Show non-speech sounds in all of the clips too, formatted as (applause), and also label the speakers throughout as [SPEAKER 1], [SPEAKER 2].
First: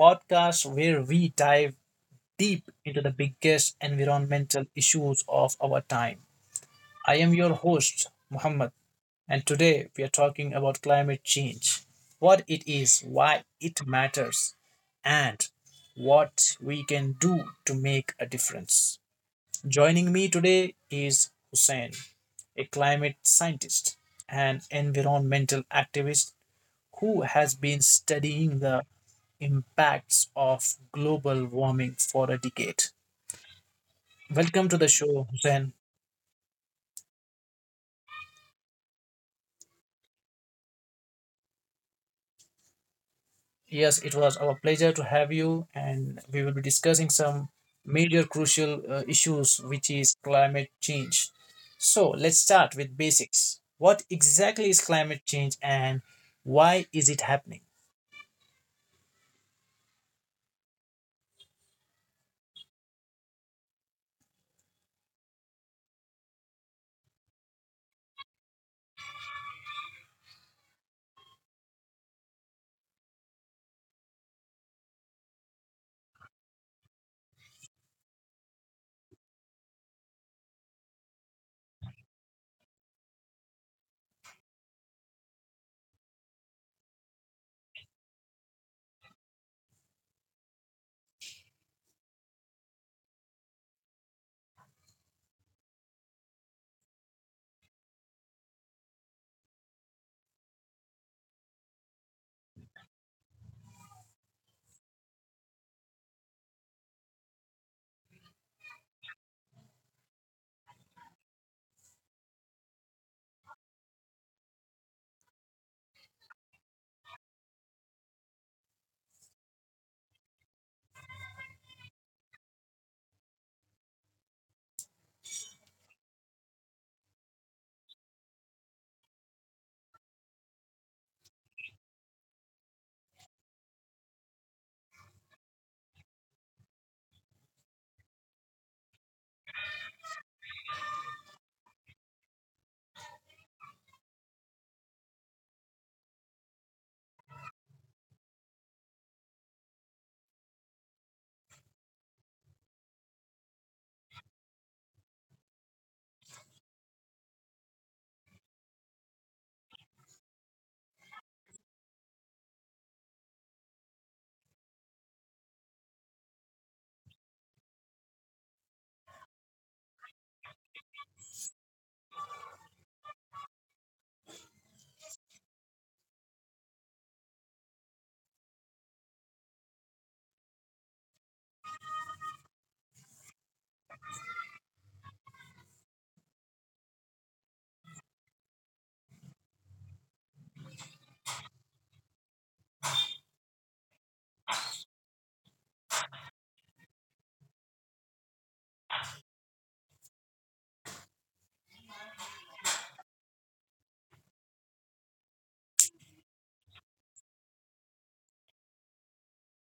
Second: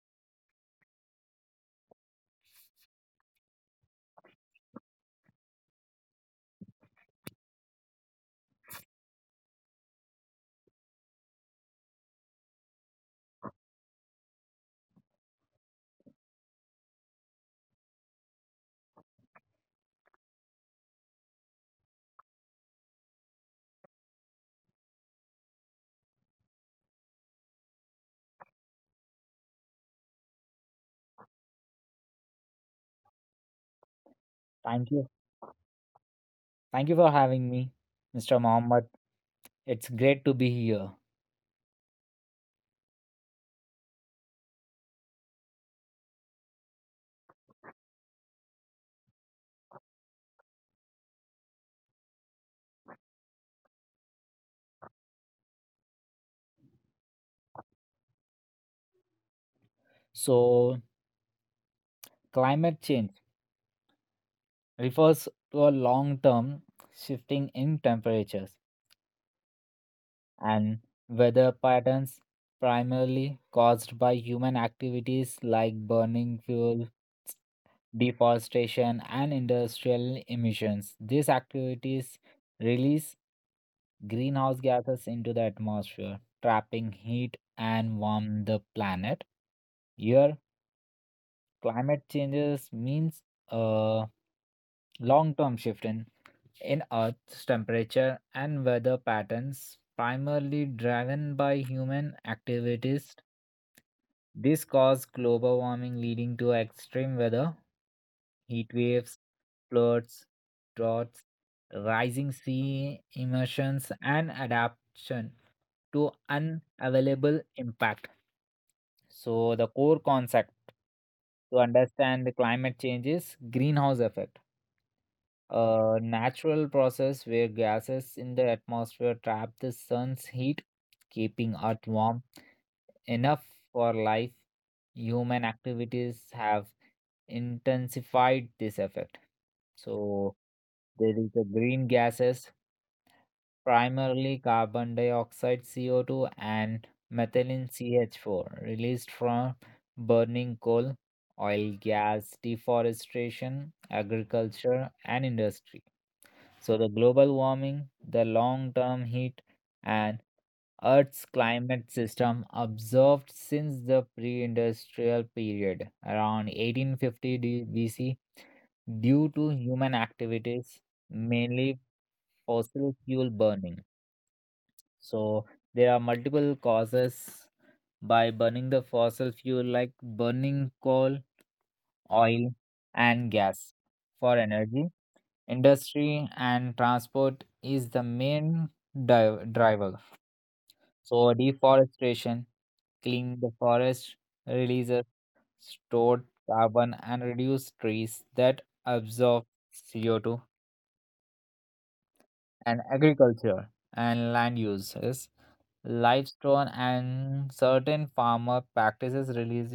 [SPEAKER 1] podcast where we dive deep into the biggest environmental issues of our time. I am your host, Muhammad, and today we are talking about climate change: what it is, why it matters, and what we can do to make a difference. Joining me today is Hussein, a climate scientist, an environmental activist, who has been studying the impacts of global warming for a decade. Welcome to the
[SPEAKER 2] Thank you.
[SPEAKER 1] show, Hussein.
[SPEAKER 2] Thank you for having me, Mr. Mohammed. It's great to be here.
[SPEAKER 1] Yes, it was our pleasure to have you, and we will be discussing some major crucial issues, which is climate change. So, let's start with basics. What exactly is climate change and why is it happening?
[SPEAKER 2] So, Climate change refers to a long term shifting in temperatures and weather patterns primarily caused by human activities like burning fuel deforestation, and industrial emissions. These activities release greenhouse gases into the atmosphere, trapping heat and warm the planet. Here, climate changes means a long-term shift in Earth's temperature and weather patterns, primarily driven by human activities. This caused global warming, leading to extreme weather, heat waves, floods, droughts, rising sea emissions, and adaptation to unavailable impact. So, the core concept to understand the climate change is greenhouse effect, a natural process where gases in the atmosphere trap the sun's heat, keeping Earth warm enough for life. Human activities have intensified this effect. So there is the green gases, primarily carbon dioxide CO2 and methylene CH4 released from burning coal, oil, gas, deforestation, agriculture and industry. So the global warming, the long term heat and Earth's climate system observed since the pre-industrial period around 1850 BC due to human activities, mainly fossil fuel burning. So there are multiple causes by burning the fossil fuel like burning coal, oil, and gas for energy. Industry and transport is the main driver. So deforestation, clean the forest, releases stored carbon and reduce trees that absorb CO2, and agriculture and land uses, livestock and certain farmer practices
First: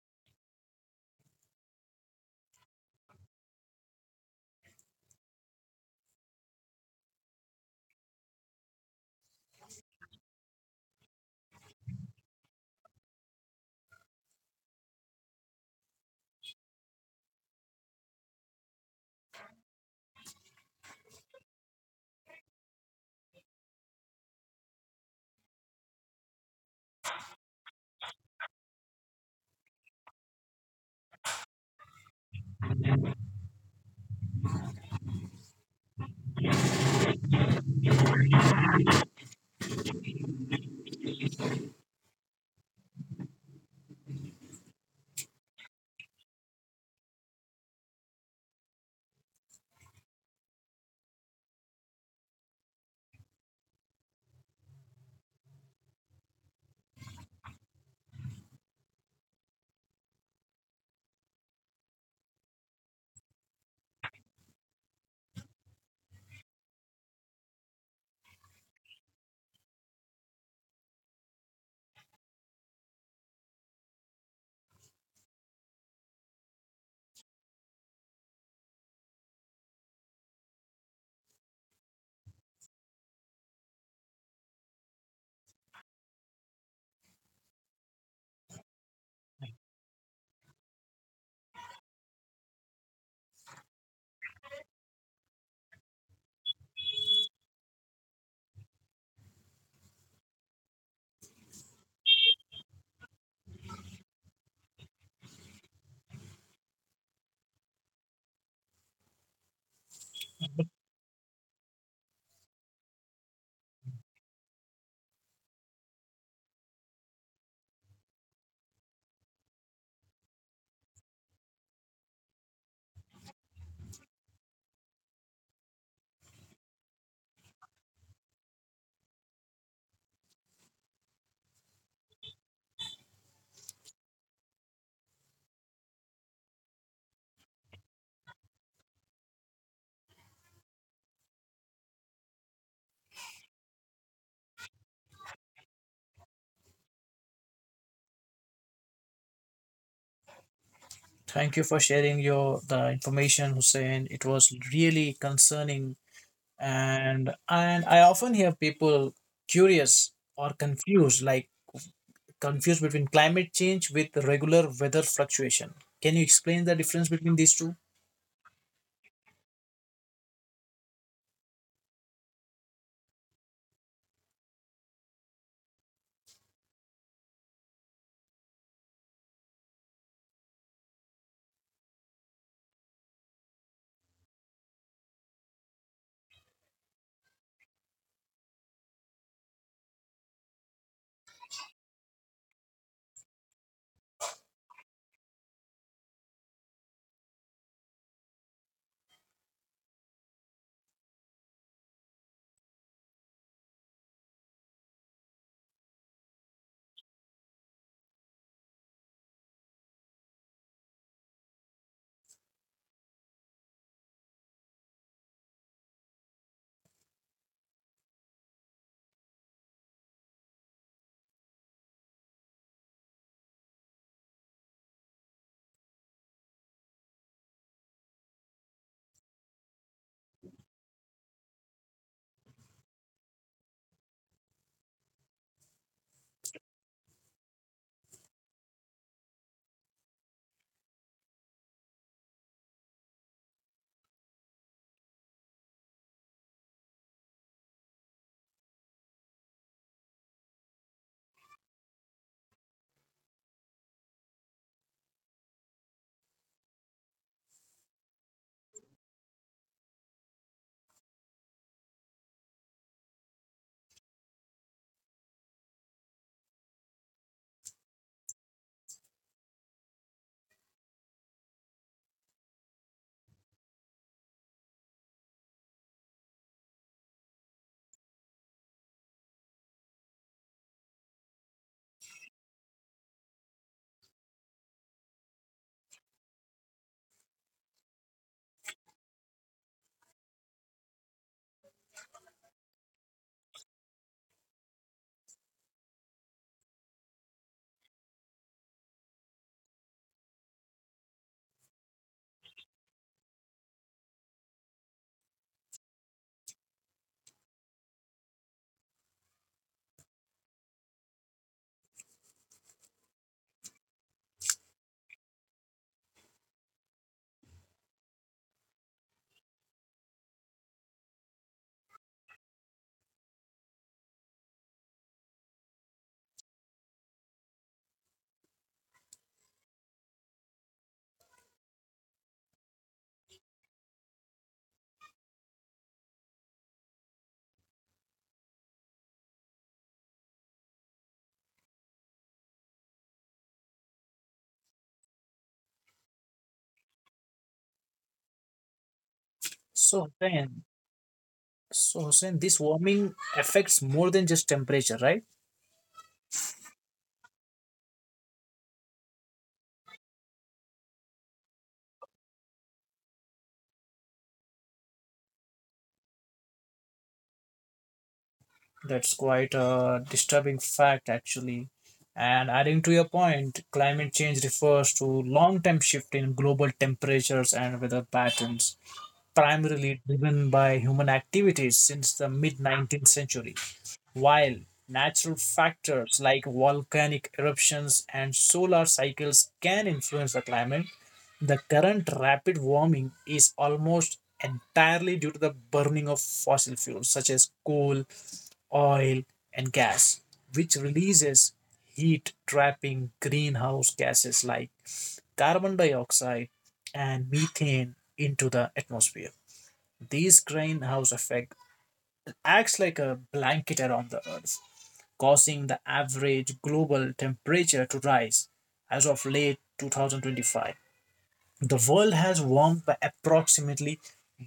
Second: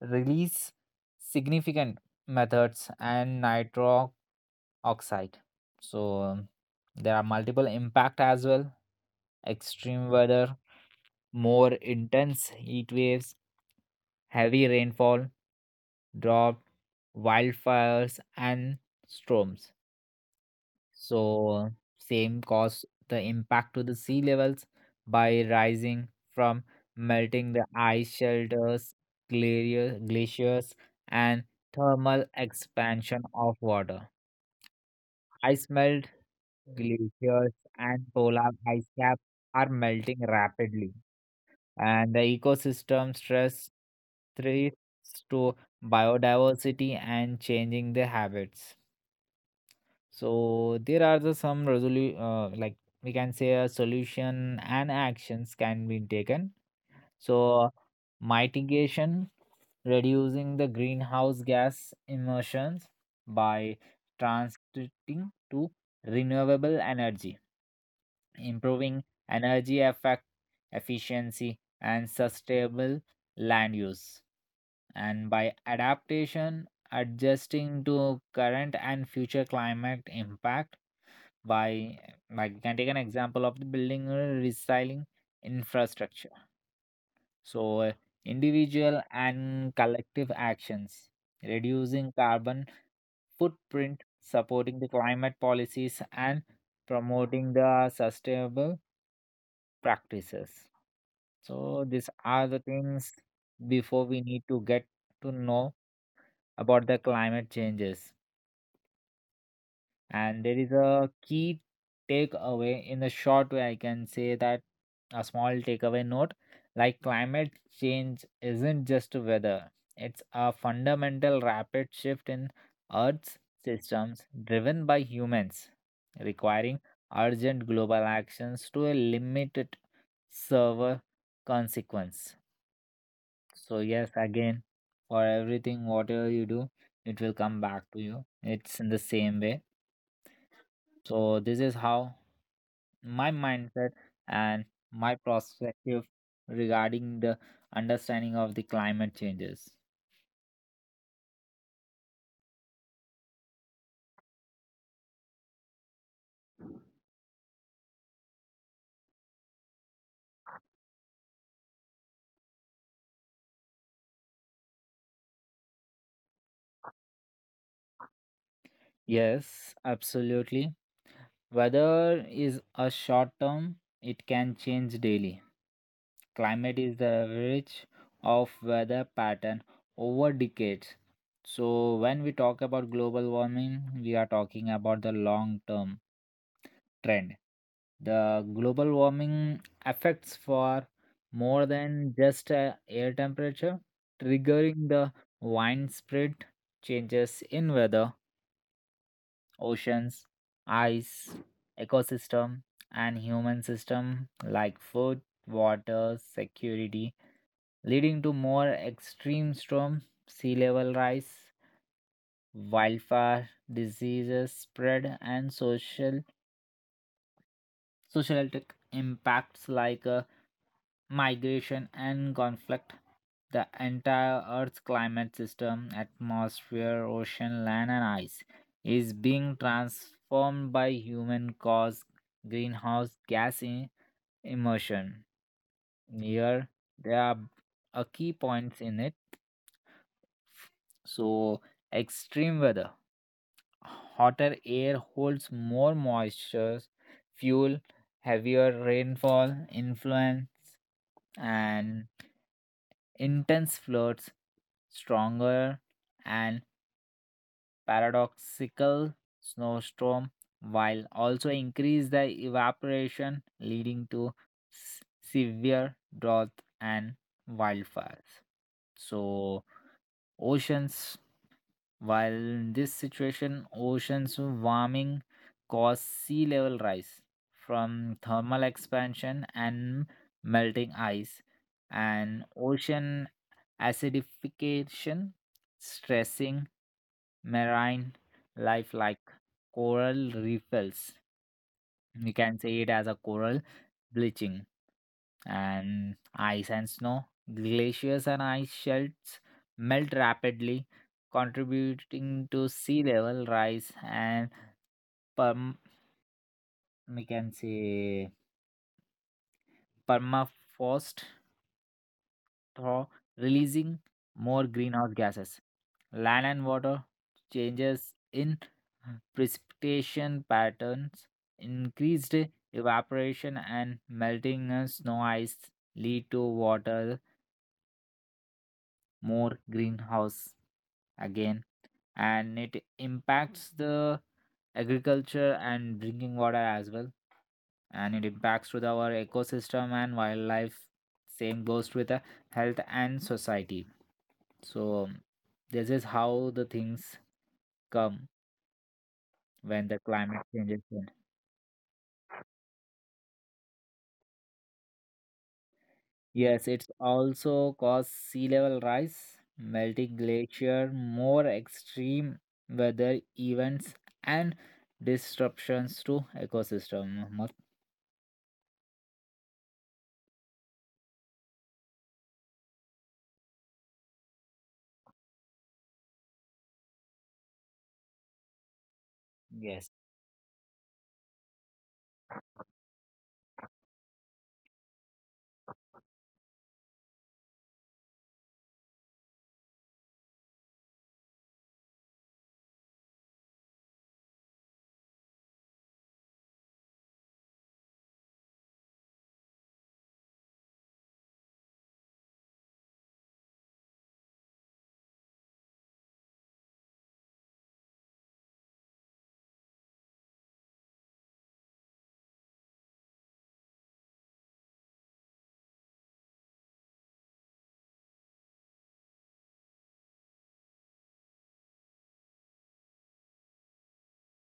[SPEAKER 2] release significant methods and nitro oxide. So, there are multiple impact as well. Extreme weather, more intense heat waves, heavy rainfall, drought, wildfires, and storms. So, same cause the impact to the sea levels by rising from melting the ice shelters, glaciers, and thermal expansion of water. Ice melt, glaciers, and polar ice caps are melting rapidly, and the ecosystem stress threats to biodiversity and changing the habits. So there are the some like we can say a solution, and actions can be taken. So mitigation, reducing the greenhouse gas emissions by transiting to renewable energy, improving energy effect efficiency and sustainable land use, and by adaptation adjusting to current and future climate impact by like you can take an example of the building a recycling infrastructure. So, individual and collective actions reducing carbon footprint, supporting the climate policies, and promoting the sustainable practices. So these are the things before we need to get to know about the climate changes. And there is a key takeaway, in a short way I can say that, a small takeaway note like climate change isn't just weather, it's a fundamental rapid shift in Earth's systems driven by humans, requiring urgent global actions to a limited server consequence. So yes, again, for everything whatever you do, it will come back to you, it's in the same way. So this is how my mindset and my perspective regarding the understanding of the climate changes.
[SPEAKER 1] Thank you for sharing your the information, Hussein. It was really concerning, and I often hear people curious or confused, like confused between climate change with regular weather fluctuation. Can you explain the difference between these two?
[SPEAKER 2] Yes, absolutely. Weather is a short term, it can change daily. Climate is the average of weather pattern over decades. So when we talk about global warming, we are talking about the long term trend. The global warming affects for more than just air temperature, triggering the widespread changes in weather, oceans, ice, ecosystem, and human system like food, water, security, leading to more extreme storm, sea level rise, wildfire, diseases spread, and social impacts like migration and conflict. The entire Earth's climate system, atmosphere, ocean, land and ice, is being transformed by human caused greenhouse gas emission. Here there are a key points in it. So extreme weather, hotter air holds more moisture, fuel heavier rainfall influence, and intense floods, stronger and paradoxical snowstorm, while also increase the evaporation leading to severe drought and wildfires. So oceans, while in this situation oceans warming cause sea level rise from thermal expansion and melting ice, and ocean acidification, stressing marine life like coral reefs. You can say it as a coral bleaching, and ice and snow. Glaciers and ice shelves melt rapidly, contributing to sea level rise and perm- we can say permafrost thaw, releasing more greenhouse gases. Land and water changes in precipitation patterns, increased evaporation, and melting snow ice lead to water more greenhouse again, and it impacts the agriculture and drinking water as well, and it impacts with our ecosystem and wildlife. Same goes with the health and society. So this is how the things come when the
[SPEAKER 1] so
[SPEAKER 2] climate
[SPEAKER 1] then
[SPEAKER 2] changes in.
[SPEAKER 1] so Hussein, this warming affects more than just temperature, right?
[SPEAKER 2] Yes, it's also caused sea level rise, melting glacier, more extreme weather events, and disruptions to ecosystem, Mohammed.
[SPEAKER 1] That's quite a disturbing fact, actually. And adding to your point, climate change refers to long-term shift in global temperatures and weather patterns
[SPEAKER 2] Yes.
[SPEAKER 1] primarily driven by human activities since the mid 19th century, while natural factors like volcanic eruptions and solar cycles can influence the climate. The current rapid warming is almost entirely due to the burning of fossil fuels such as coal, oil, and gas, which releases heat trapping greenhouse gases like carbon dioxide and methane into the atmosphere. This greenhouse effect acts like a blanket around the earth, causing the average global temperature to rise. As of late 2025, the world has warmed by approximately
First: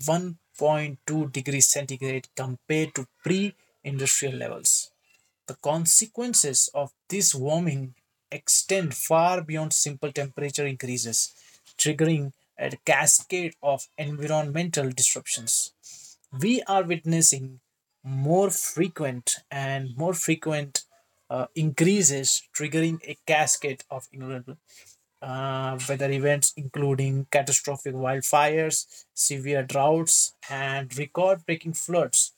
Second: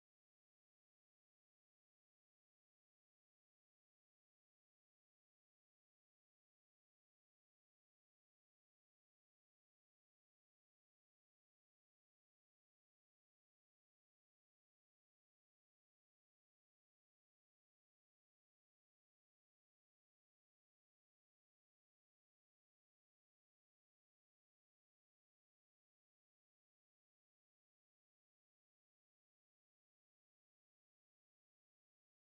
[SPEAKER 1] 1.2 degrees centigrade compared to pre industrial levels. The consequences of this warming extend far beyond simple temperature increases, triggering a cascade of environmental disruptions. We are witnessing more frequent and more frequent increases, triggering a cascade of ignorant weather events including catastrophic wildfires, severe droughts, and record breaking floods.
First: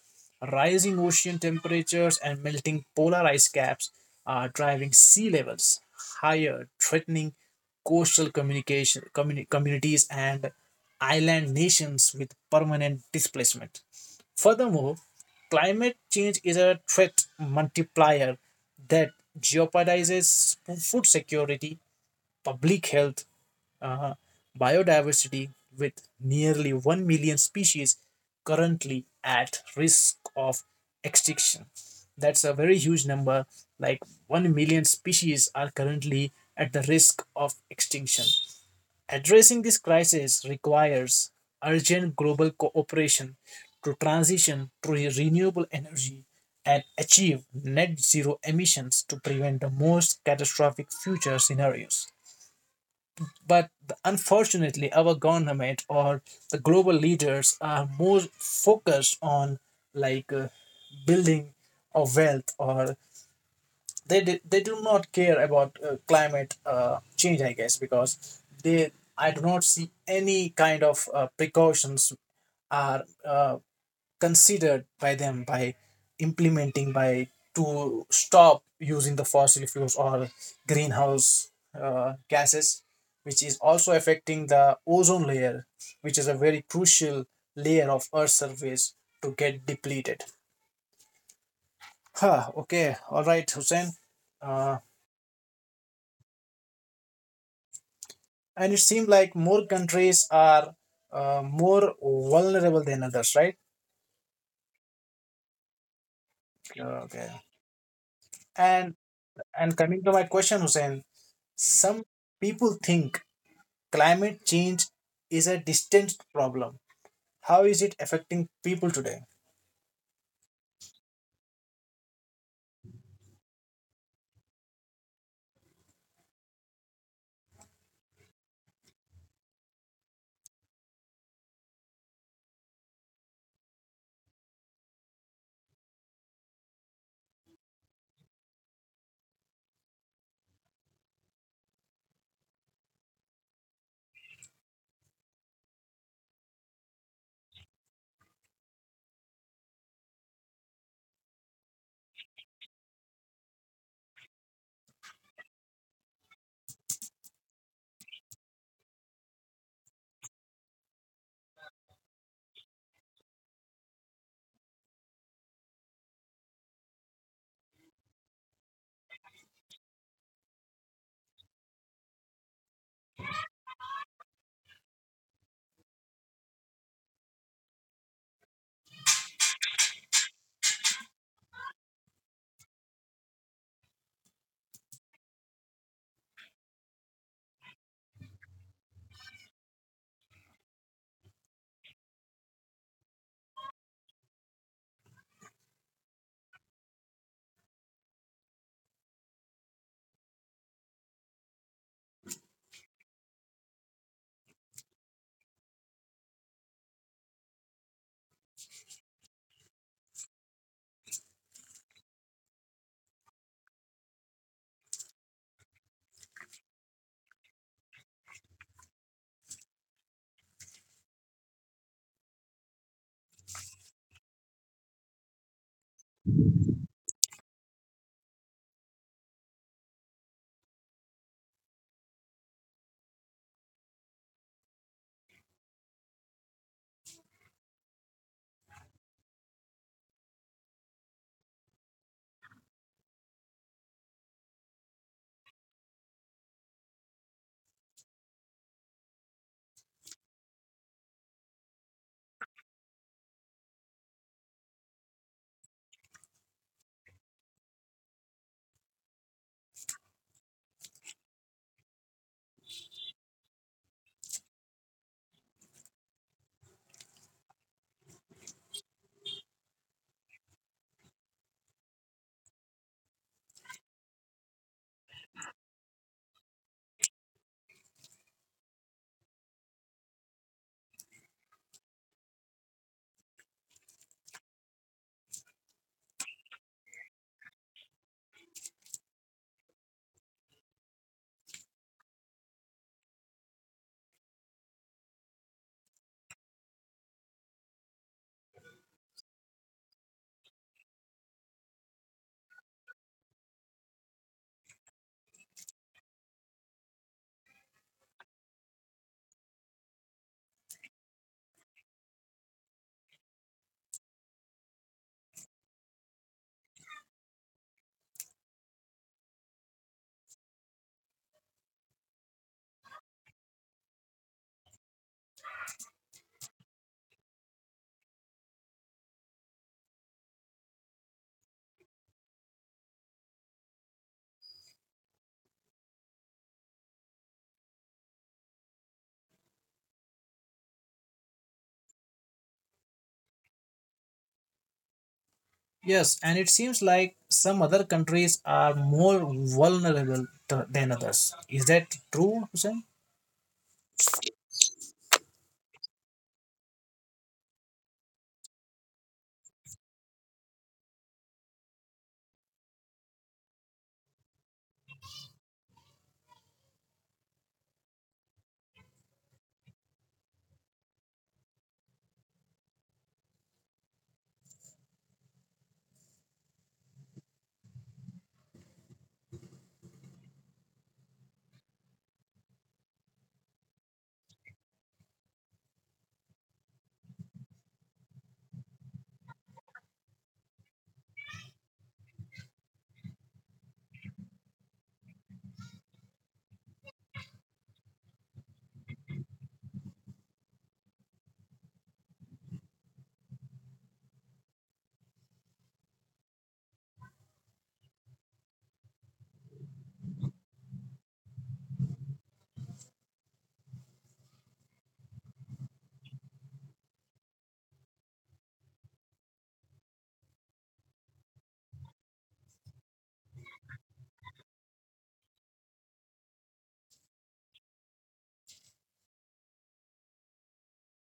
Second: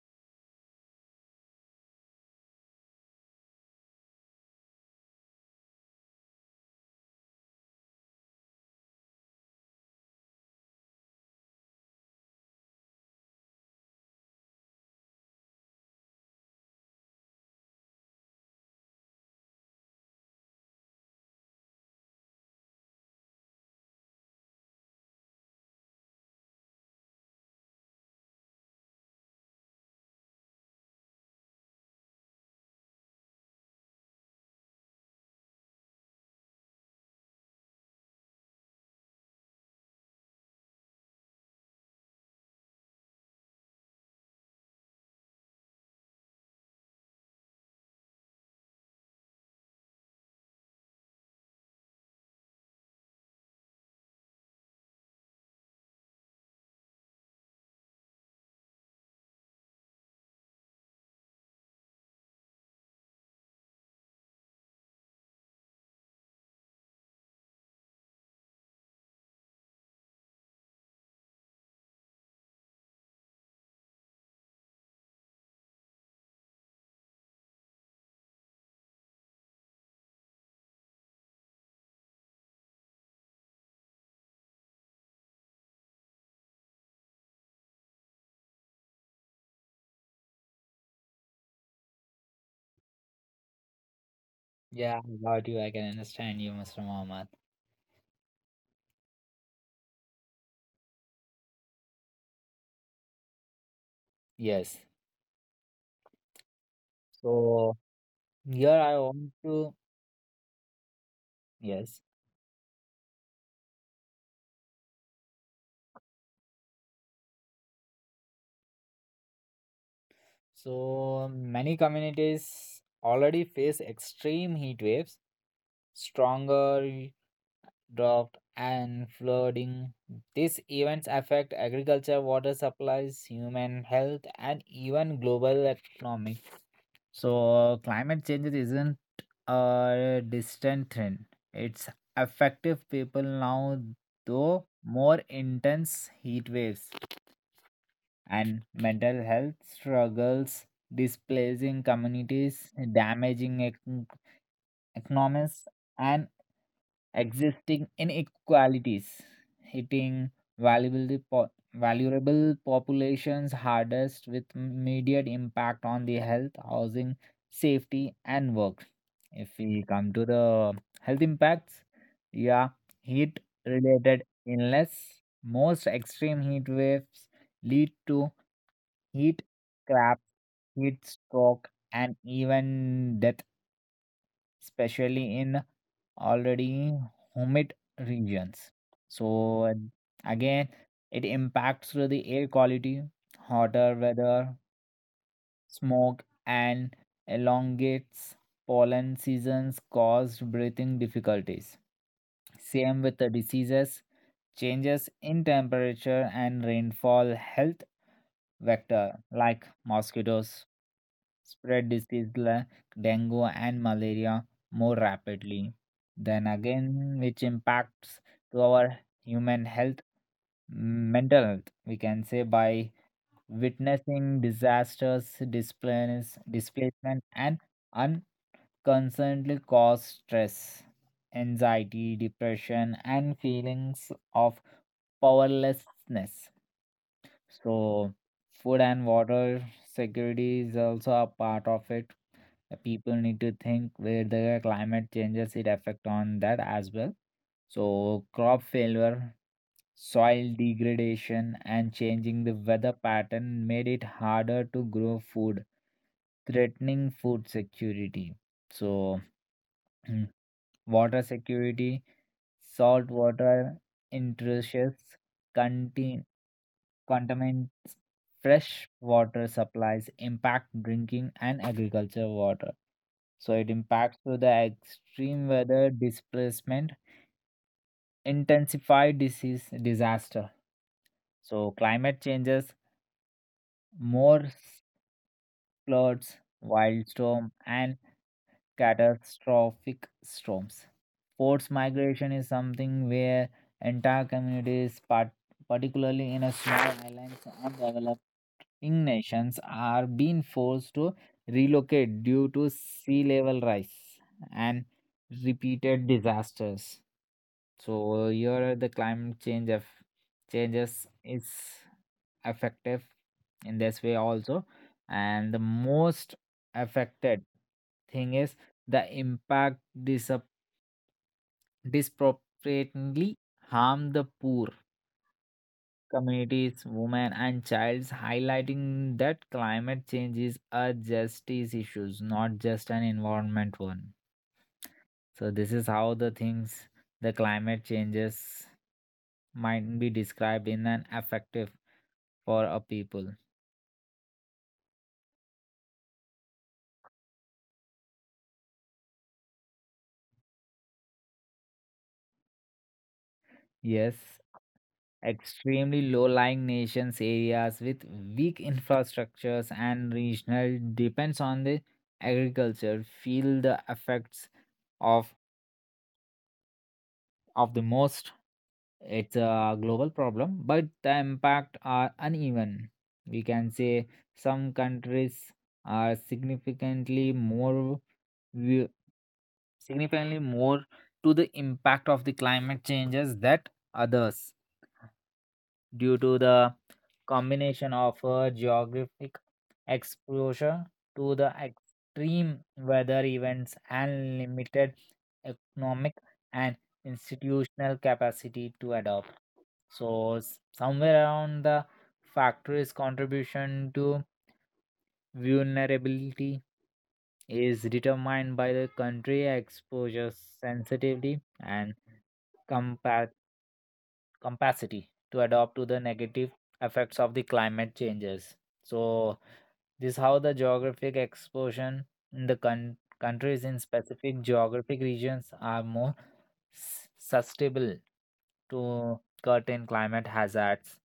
[SPEAKER 1] Rising ocean temperatures and melting polar ice caps are driving sea levels higher, threatening coastal communities and island nations with permanent displacement. Furthermore, climate change is a threat multiplier that jeopardizes food security, public health, uh, biodiversity, with nearly 1 million species currently at risk of extinction. That's a very huge number. Like, 1 million species are currently at the risk of extinction. Addressing this crisis requires urgent global cooperation to transition to renewable energy and achieve net zero emissions to prevent the most catastrophic future scenarios. But unfortunately, our government or the global leaders are more focused on, like, building of wealth, or they do not care about climate change, I guess, because they I do not see any kind of precautions are considered by them, by implementing, by to stop using the fossil fuels or greenhouse gases, which is also affecting the ozone layer, which is a very crucial layer of earth's surface to get depleted. Huh, okay, all right, Hussein. uh,
[SPEAKER 2] Yeah, I got you. I can understand you, Mr. Mohammed.
[SPEAKER 1] and it seemed like more countries are more vulnerable than others, right?
[SPEAKER 2] Yes.
[SPEAKER 1] Okay.
[SPEAKER 2] So here
[SPEAKER 1] and
[SPEAKER 2] I want to
[SPEAKER 1] and coming to my question, Hussein,
[SPEAKER 2] yes.
[SPEAKER 1] some people think climate change is a distant problem. How is it affecting people today?
[SPEAKER 2] So many communities already face extreme heat waves, stronger drought, and flooding. These events affect agriculture, water supplies, human health, and even global economy. So, climate change isn't a distant threat, it's affecting people now, though more intense heat waves and mental health struggles, displacing communities, damaging economies, and existing inequalities, hitting valuable populations hardest with immediate impact on the health, housing, safety, and work. If we come to the health impacts, yeah, heat related illness, most extreme heat waves lead to heat crabs, heat stroke, and even death, especially in already humid regions. So and again, it impacts through the air quality, hotter weather, smoke, and elongates pollen seasons caused breathing difficulties. Same with the diseases. Changes in temperature and rainfall health vector like mosquitoes spread disease like dengue and malaria more rapidly. Then again, which impacts to our human health, mental health, we can say by witnessing disasters, displacement, and unconsciously cause stress, anxiety, depression, and feelings of powerlessness. So, food and water security is also a part of it. The people need to think where the climate changes it affect on that as well. So, crop failure, soil degradation, and changing the weather pattern made it harder to grow food, threatening food security. So, (clears throat) water security, salt water intrusions, conti- contaminants, fresh water supplies impact drinking and agriculture water. So it impacts through the extreme weather displacement, intensify disease disaster. So climate changes more floods, windstorm, and catastrophic storms. Forced migration is something where entire communities, particularly in a small islands and developing nations, are being forced to relocate due to sea level rise and repeated disasters. So here the climate change of changes is effective in this way also, and the most affected thing is the impact disproportionately harm the poor communities, women and children, highlighting that climate change is a justice issue, not just an environment one. So this is how the things, the climate changes, might be described in an effective for a people.
[SPEAKER 1] Yes, and it seems like some other countries are more vulnerable than others. Is that true, Hussein?
[SPEAKER 2] Yes, extremely low-lying nations, areas with weak infrastructures and regional depends on the agriculture, feel the effects of of the most. It's a global problem, but the impact are uneven. We can say some countries are vi- significantly more to the impact of the climate changes that others, due to the combination of geographic exposure to the extreme weather events and limited economic and institutional capacity to adopt. So, somewhere around the factory's contribution to vulnerability is determined by the country exposure, sensitivity and capacity to adapt to the negative effects of the climate changes. So this how the geographic exposure in the con countries in specific geographic regions are more sustainable to curtain climate hazards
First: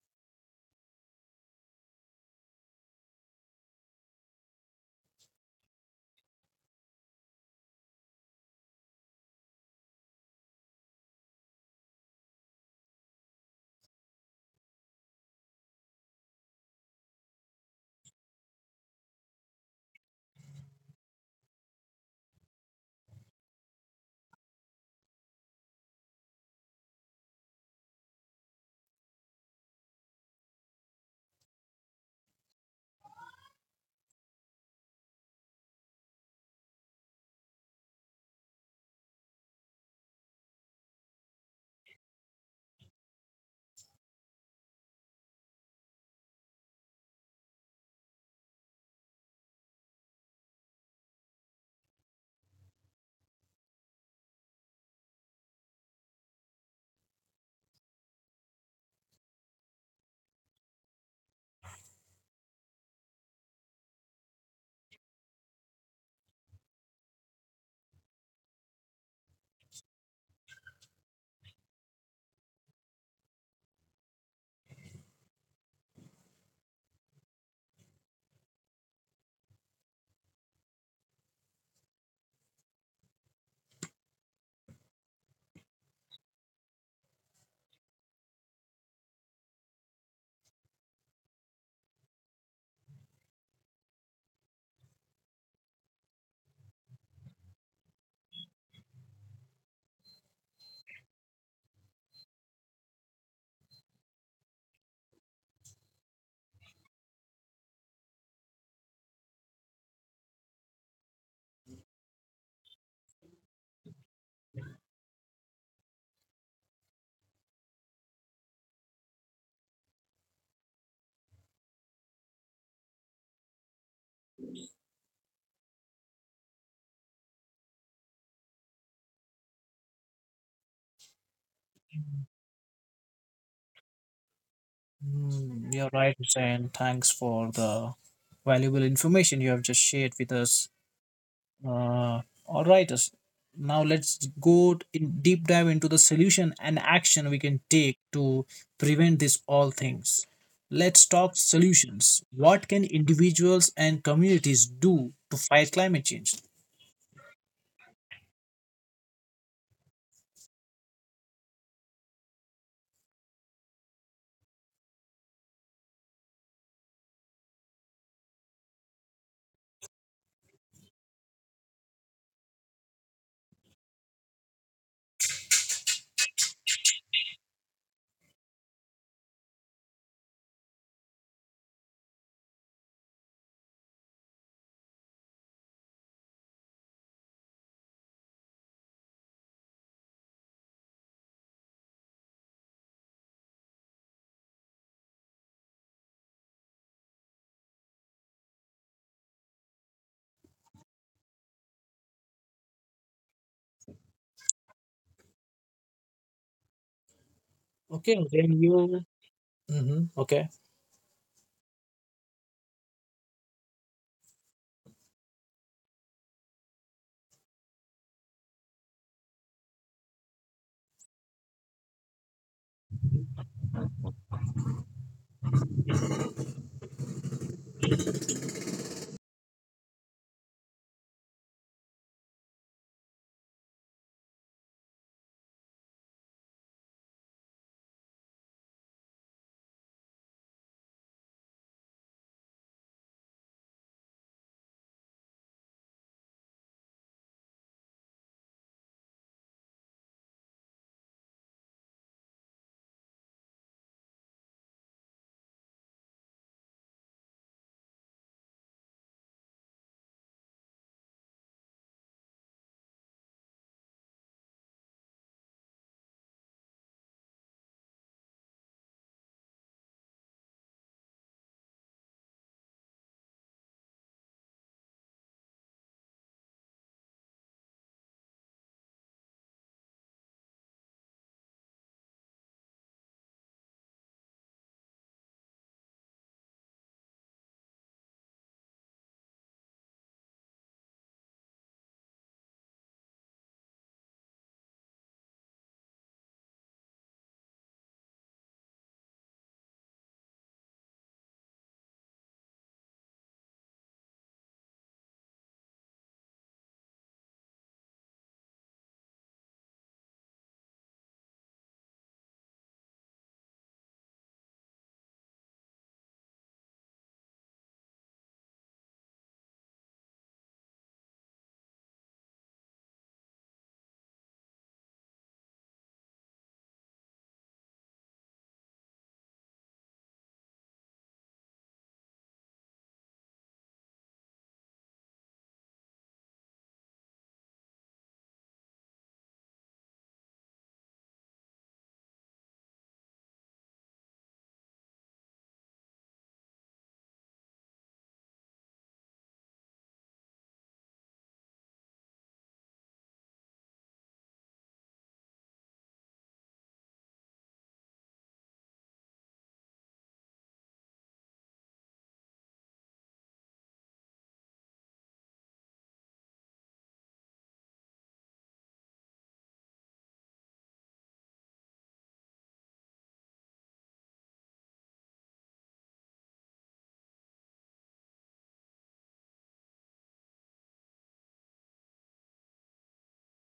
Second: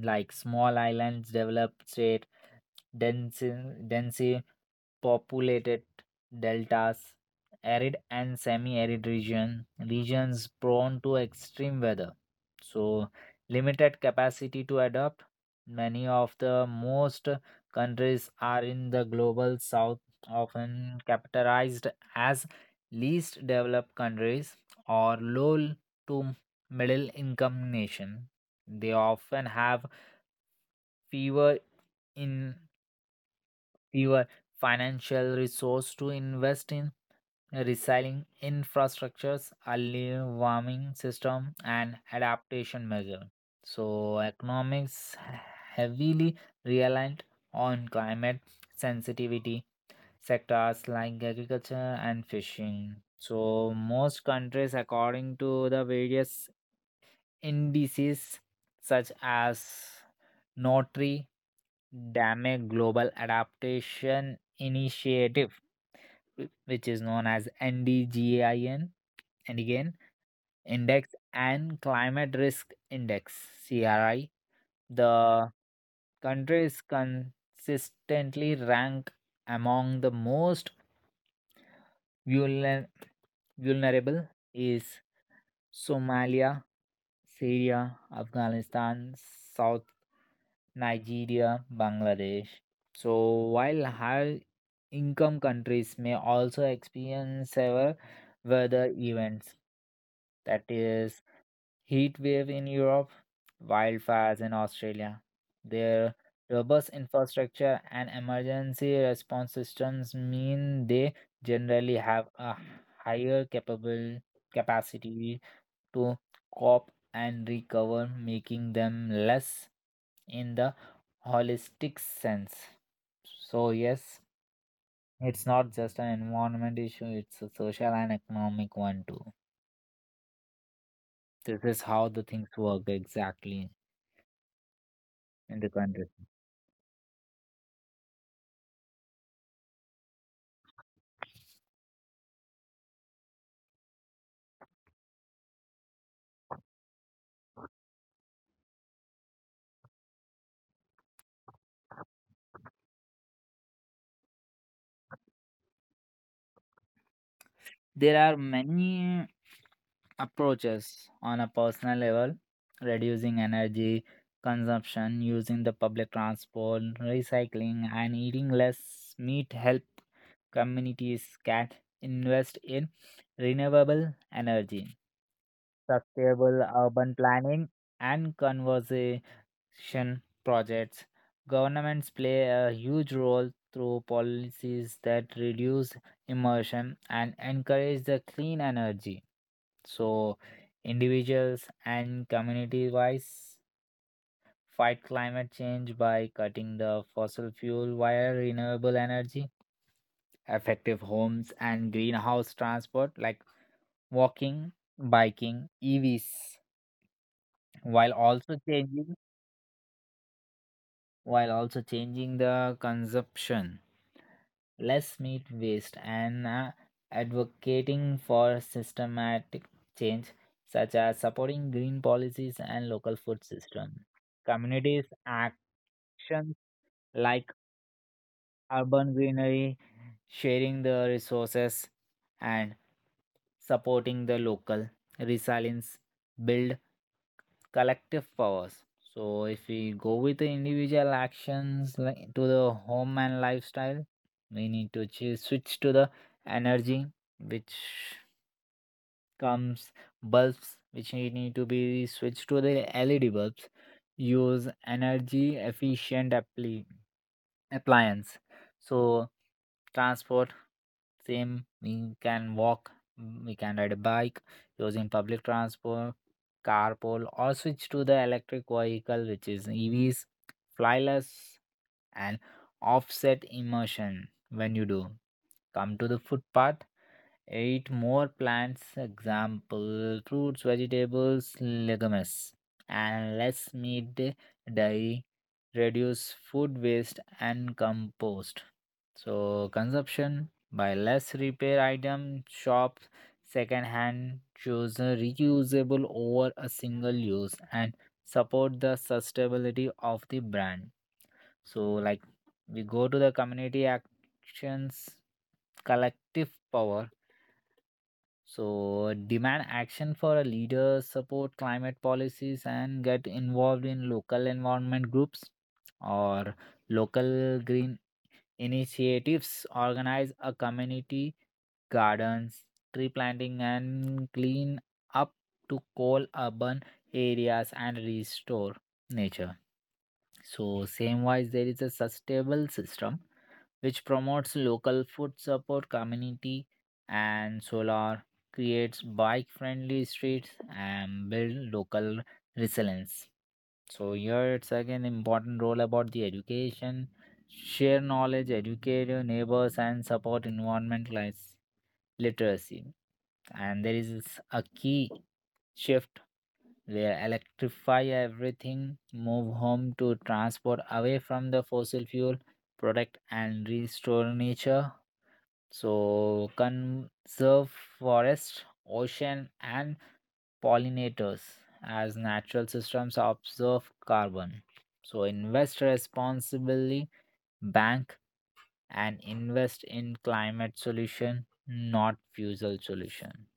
[SPEAKER 2] like small islands developed state, densely densely populated deltas, arid and semi-arid regions prone to extreme weather. So limited capacity to adapt, many of the most countries are in the global south, often capitalized as least developed countries or low to middle income nation. They often have fewer in fewer financial resource to invest in recycling infrastructures, early warming system, and adaptation measure. So economics heavily reliant on climate sensitivity sectors like agriculture and fishing. So most countries, according to the various indices such as Notary Dame Global Adaptation Initiative, which is known as NDGIN, and again Index and Climate Risk Index (CRI). The country is consistently ranked among the most vulner- vulnerable is Somalia, Syria, Afghanistan, South Nigeria, Bangladesh. So, while high income countries may also experience severe weather events, that is heat wave in Europe, wildfires in Australia. Their robust infrastructure and emergency response systems mean they generally have a higher capable capacity to cope and recover, making them less in the holistic sense. So, yes, it's not just an environment issue, it's a social and economic one too. This is how the things work exactly. In the
[SPEAKER 1] Hmm, you're
[SPEAKER 2] country.
[SPEAKER 1] right, Hussein. Thanks for the valuable information you have just shared with us. All right. Now let's go in deep dive into the solution and action we can take to prevent this all things. Let's talk solutions. What can individuals and communities do to fight climate change?
[SPEAKER 2] There are many approaches on a personal level, reducing energy consumption, using the public transport, recycling, and eating less meat help. Communities can invest in renewable energy, sustainable urban planning, and conservation projects. Governments play a huge role through policies that reduce emission and encourage the clean energy. So, individuals and community wise fight climate change by cutting the fossil fuel via renewable energy effective homes and greenhouse transport like walking, biking, EVs, while
[SPEAKER 1] Okay, then
[SPEAKER 2] also
[SPEAKER 1] you.
[SPEAKER 2] changing
[SPEAKER 1] Hmm, okay,
[SPEAKER 2] while also changing the consumption, less meat waste, and advocating for systematic change such as supporting green policies and local food system. Communities actions like urban greenery, sharing the resources, and supporting the local resilience build collective powers. So, if we go with the individual actions like to the home and lifestyle, we need to switch to the energy, which comes bulbs which need to be switched to the LED bulbs. Use energy efficient appliance. So transport same we can walk, we can ride a bike, using public transport, carpool, or switch to the electric vehicle which is evs, flyless, and offset immersion when you do come to the footpath. Eat more plants, example fruits, vegetables, legumes, and less meat, dairy, reduce food waste and compost. So, consumption by less repair item, shop, second hand, choose a reusable over a single use and support the sustainability of the brand. So, like we go to the community actions, collective power, so demand action for a leader, support climate policies, and get involved in local environment groups or local green initiatives. Organize a community gardens, tree planting, and clean up to coal urban areas and restore nature. So same wise, there is a sustainable system which promotes local food support community and solar, creates bike friendly streets and build local resilience. So here it's again important role about the education, share knowledge, educate your neighbors and support environmental literacy. And there is a key shift where electrify everything, move home to transport away from the fossil fuel, protect and restore nature. So conserve forests, ocean and pollinators as natural systems absorb carbon. So invest responsibly, bank and invest in climate solution, not fuel solution.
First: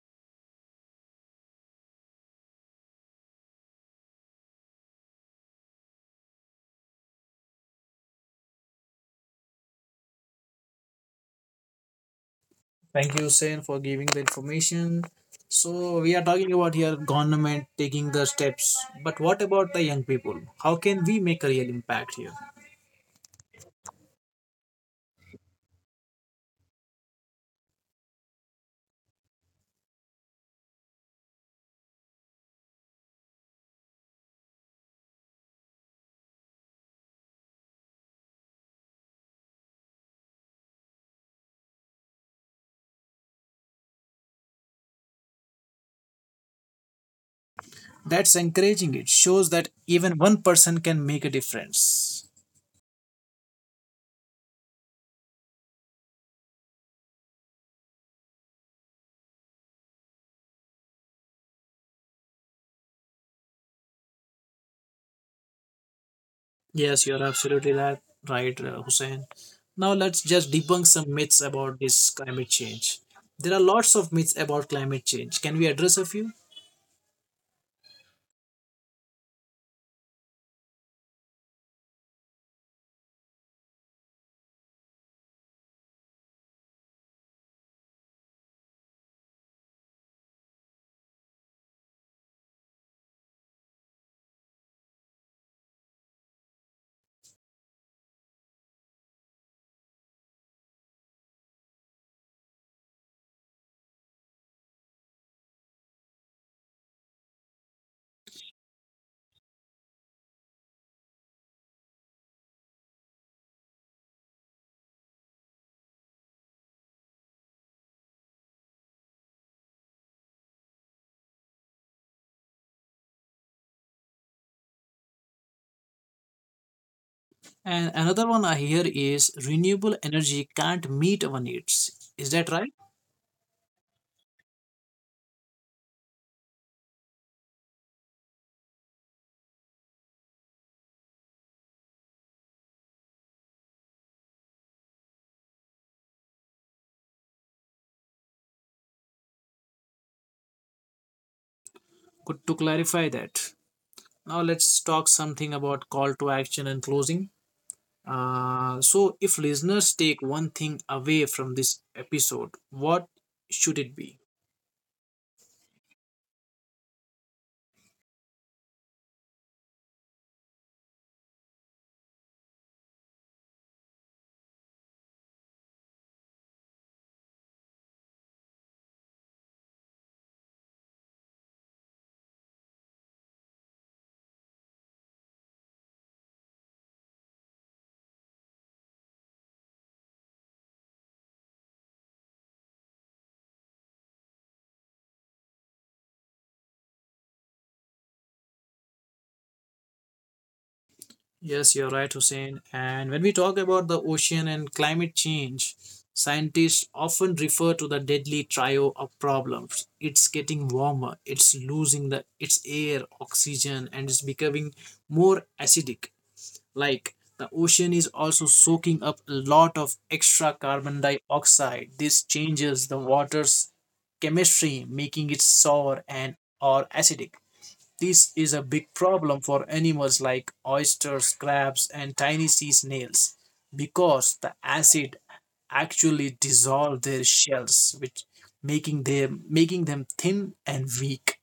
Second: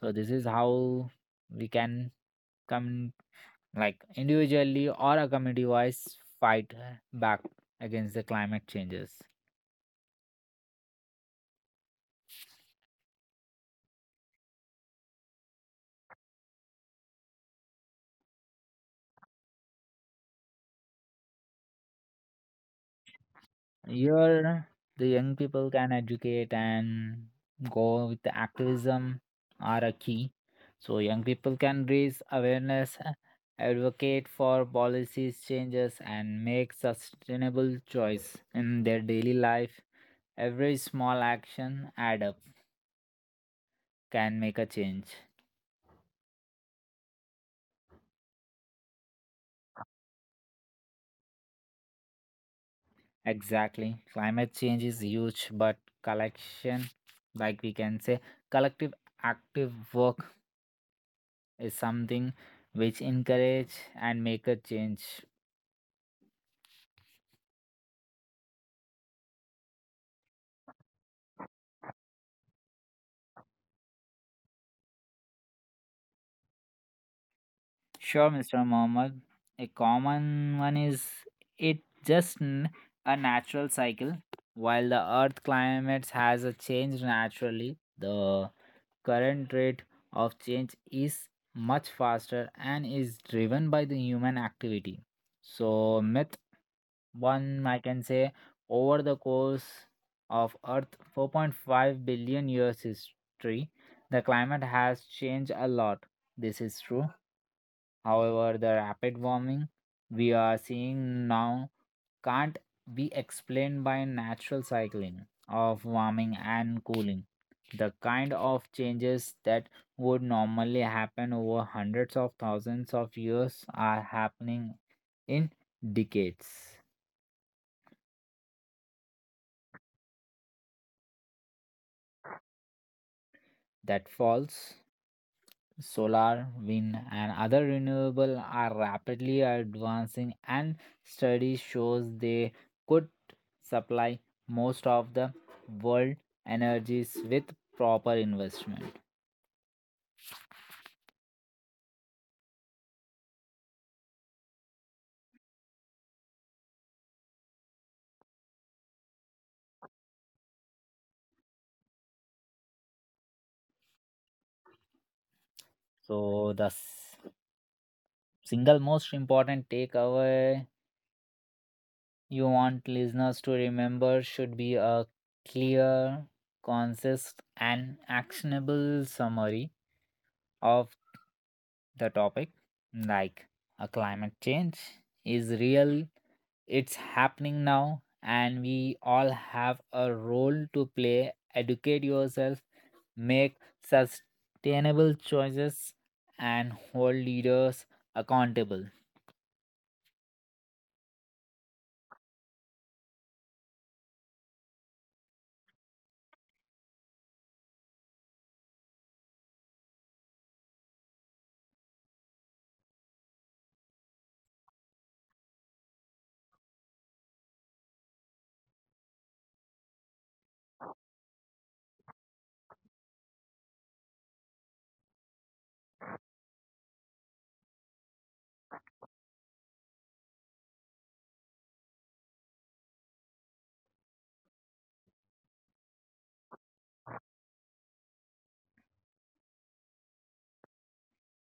[SPEAKER 2] So this is how we can come like individually or a community wise fight back against the climate changes.
[SPEAKER 1] thank you, Sen, for giving the information. So we are talking about here government taking the steps, but what about the young people? How can we make a real impact here?
[SPEAKER 2] Here the young people can educate and go with the activism are a key. So young people can raise awareness, advocate for policies changes and make sustainable choice in their daily life. Every small action add up can make a change.
[SPEAKER 1] That's encouraging. It shows that even one person can make a difference.
[SPEAKER 2] Exactly. Climate change is huge, but collection, like we can say, collective active work is something which encourage and make a change.
[SPEAKER 1] Yes, you're absolutely right, right, Hussein. Now let's just debunk some myths about this climate change. There are lots of myths about climate change. Can we address a few?
[SPEAKER 2] Sure, Mr. Mohammed. A common one is it just n- a natural cycle. While the earth climate has a change naturally, the current rate of change is much faster and is driven by the human activity. So, myth one, I can say, over the course of Earth 4.5 billion years history, the climate has changed a lot. This is true. However, the rapid warming we are seeing now can't be explained by natural cycling of warming and cooling. The kind of changes that would normally happen over hundreds of thousands of years are happening in decades.
[SPEAKER 1] And another one I hear is renewable energy can't meet our needs. Is that right?
[SPEAKER 2] That falls, solar, wind, and other renewable are rapidly advancing, and study shows they could supply most of the world energies with proper investment.
[SPEAKER 1] Good to clarify that. Now let's talk something about call to action and closing. So, if listeners take one thing away from this episode, what should it be?
[SPEAKER 2] So, single most important takeaway you want listeners to remember should be a clear, concise, and actionable summary of the topic, like a climate change is real, it's happening now, and we all have a role to play. Educate yourself, make sustainable choices, and hold leaders accountable.
[SPEAKER 1] Yes, you're right, Hussein. And when we talk about the ocean and climate change, scientists often refer to the deadly trio of problems. It's getting warmer, it's losing the its air, oxygen, and it's becoming more acidic. Like, the ocean is also soaking up a lot of extra carbon dioxide. This changes the water's chemistry, making it sour and or acidic. This is a big problem for animals like oysters, crabs, and tiny sea snails, because the acid actually dissolves their shells, which making them thin and weak.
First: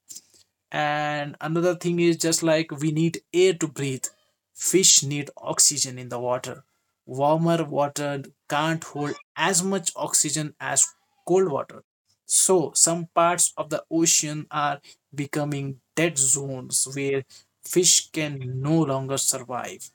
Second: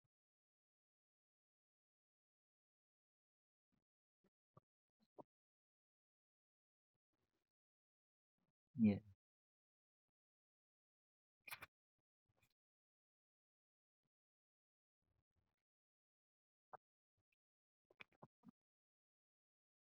[SPEAKER 1] And another thing is, just like we need air to breathe, fish need oxygen in the water. Warmer water can't
[SPEAKER 2] Yes.
[SPEAKER 1] hold as much oxygen as cold water, so some parts of the ocean are becoming dead zones where fish can no longer survive.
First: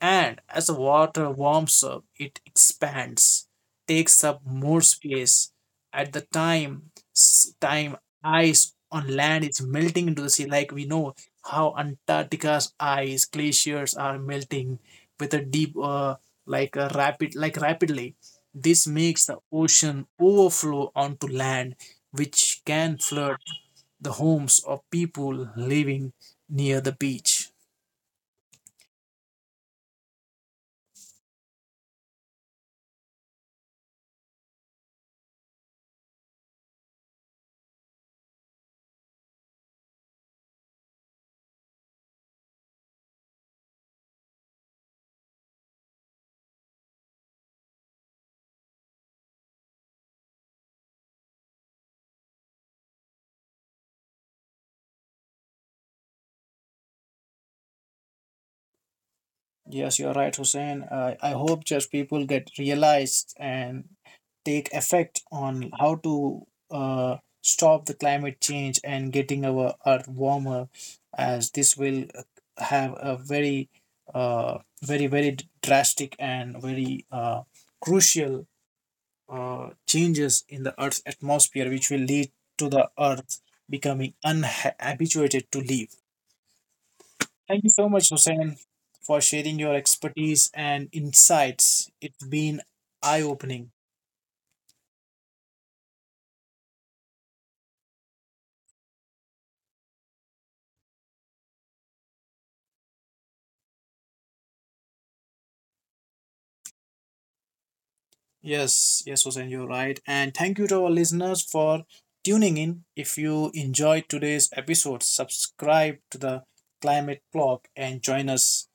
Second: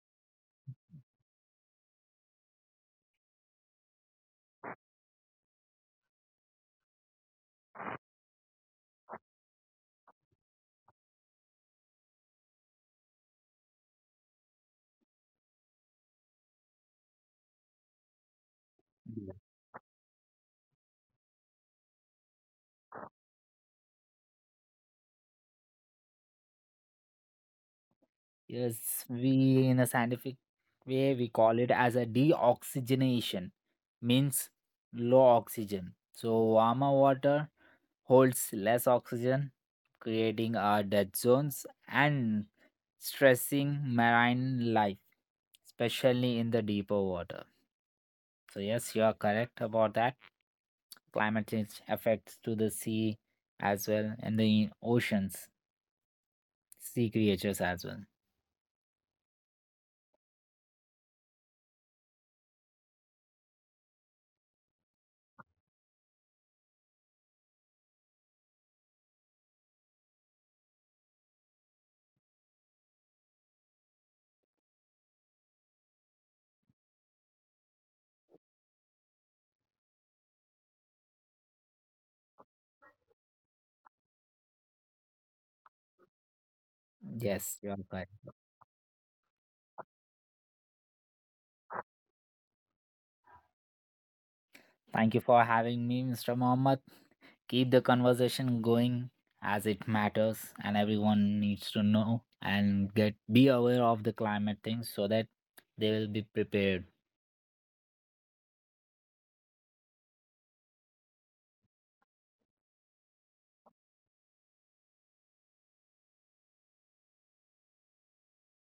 [SPEAKER 1] And as the water warms up, it expands, takes up more space. At the time ice on land is melting into the sea, like we know how Antarctica's ice glaciers are melting with a deep, like a rapid, like rapidly. This makes the ocean overflow onto land, which can flood the homes of people living near the beach.
[SPEAKER 2] Yes, we in a scientific way we call it as a deoxygenation, means low oxygen. So warmer water holds less oxygen, creating our dead zones and stressing marine life, especially in the deeper water. So yes, you are correct about that. Climate change affects to the sea as well and the oceans, sea creatures as well.
[SPEAKER 1] Yes, you're right, Hussein. I hope just people get realized and take effect on how to stop the climate change and getting our earth warmer, as this will have a very, very drastic and very crucial changes in the earth's atmosphere, which will lead to the earth becoming unhabituated to live.
[SPEAKER 2] Yes,
[SPEAKER 1] Thank you
[SPEAKER 2] you are
[SPEAKER 1] so much,
[SPEAKER 2] correct.
[SPEAKER 1] Hussein, for sharing your expertise and insights. It's been eye opening.
[SPEAKER 2] Thank you for having me, Mr. Mohammed. Keep the conversation going as it matters and everyone needs to know and get be aware of the climate things so that they will be prepared.
[SPEAKER 1] Yes, yes, Hussein, you're right. And thank you to our listeners for tuning in. If you enjoyed today's episode, subscribe to the Climate Blog and join us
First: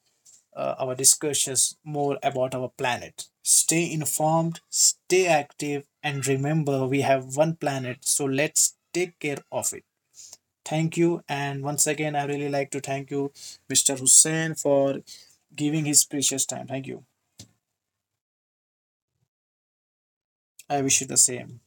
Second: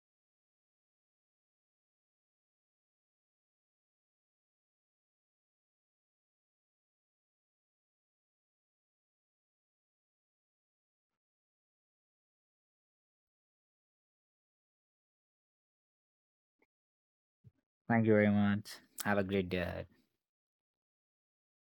[SPEAKER 1] our discussions more about our planet. Stay informed, stay active, and remember we have one planet, so let's take care of it. Thank you, and once again I really like to thank you, Mr. Hussein, for giving his precious time. Thank you.
[SPEAKER 2] Thank you very much. Have a great day ahead.
[SPEAKER 1] I wish you the same.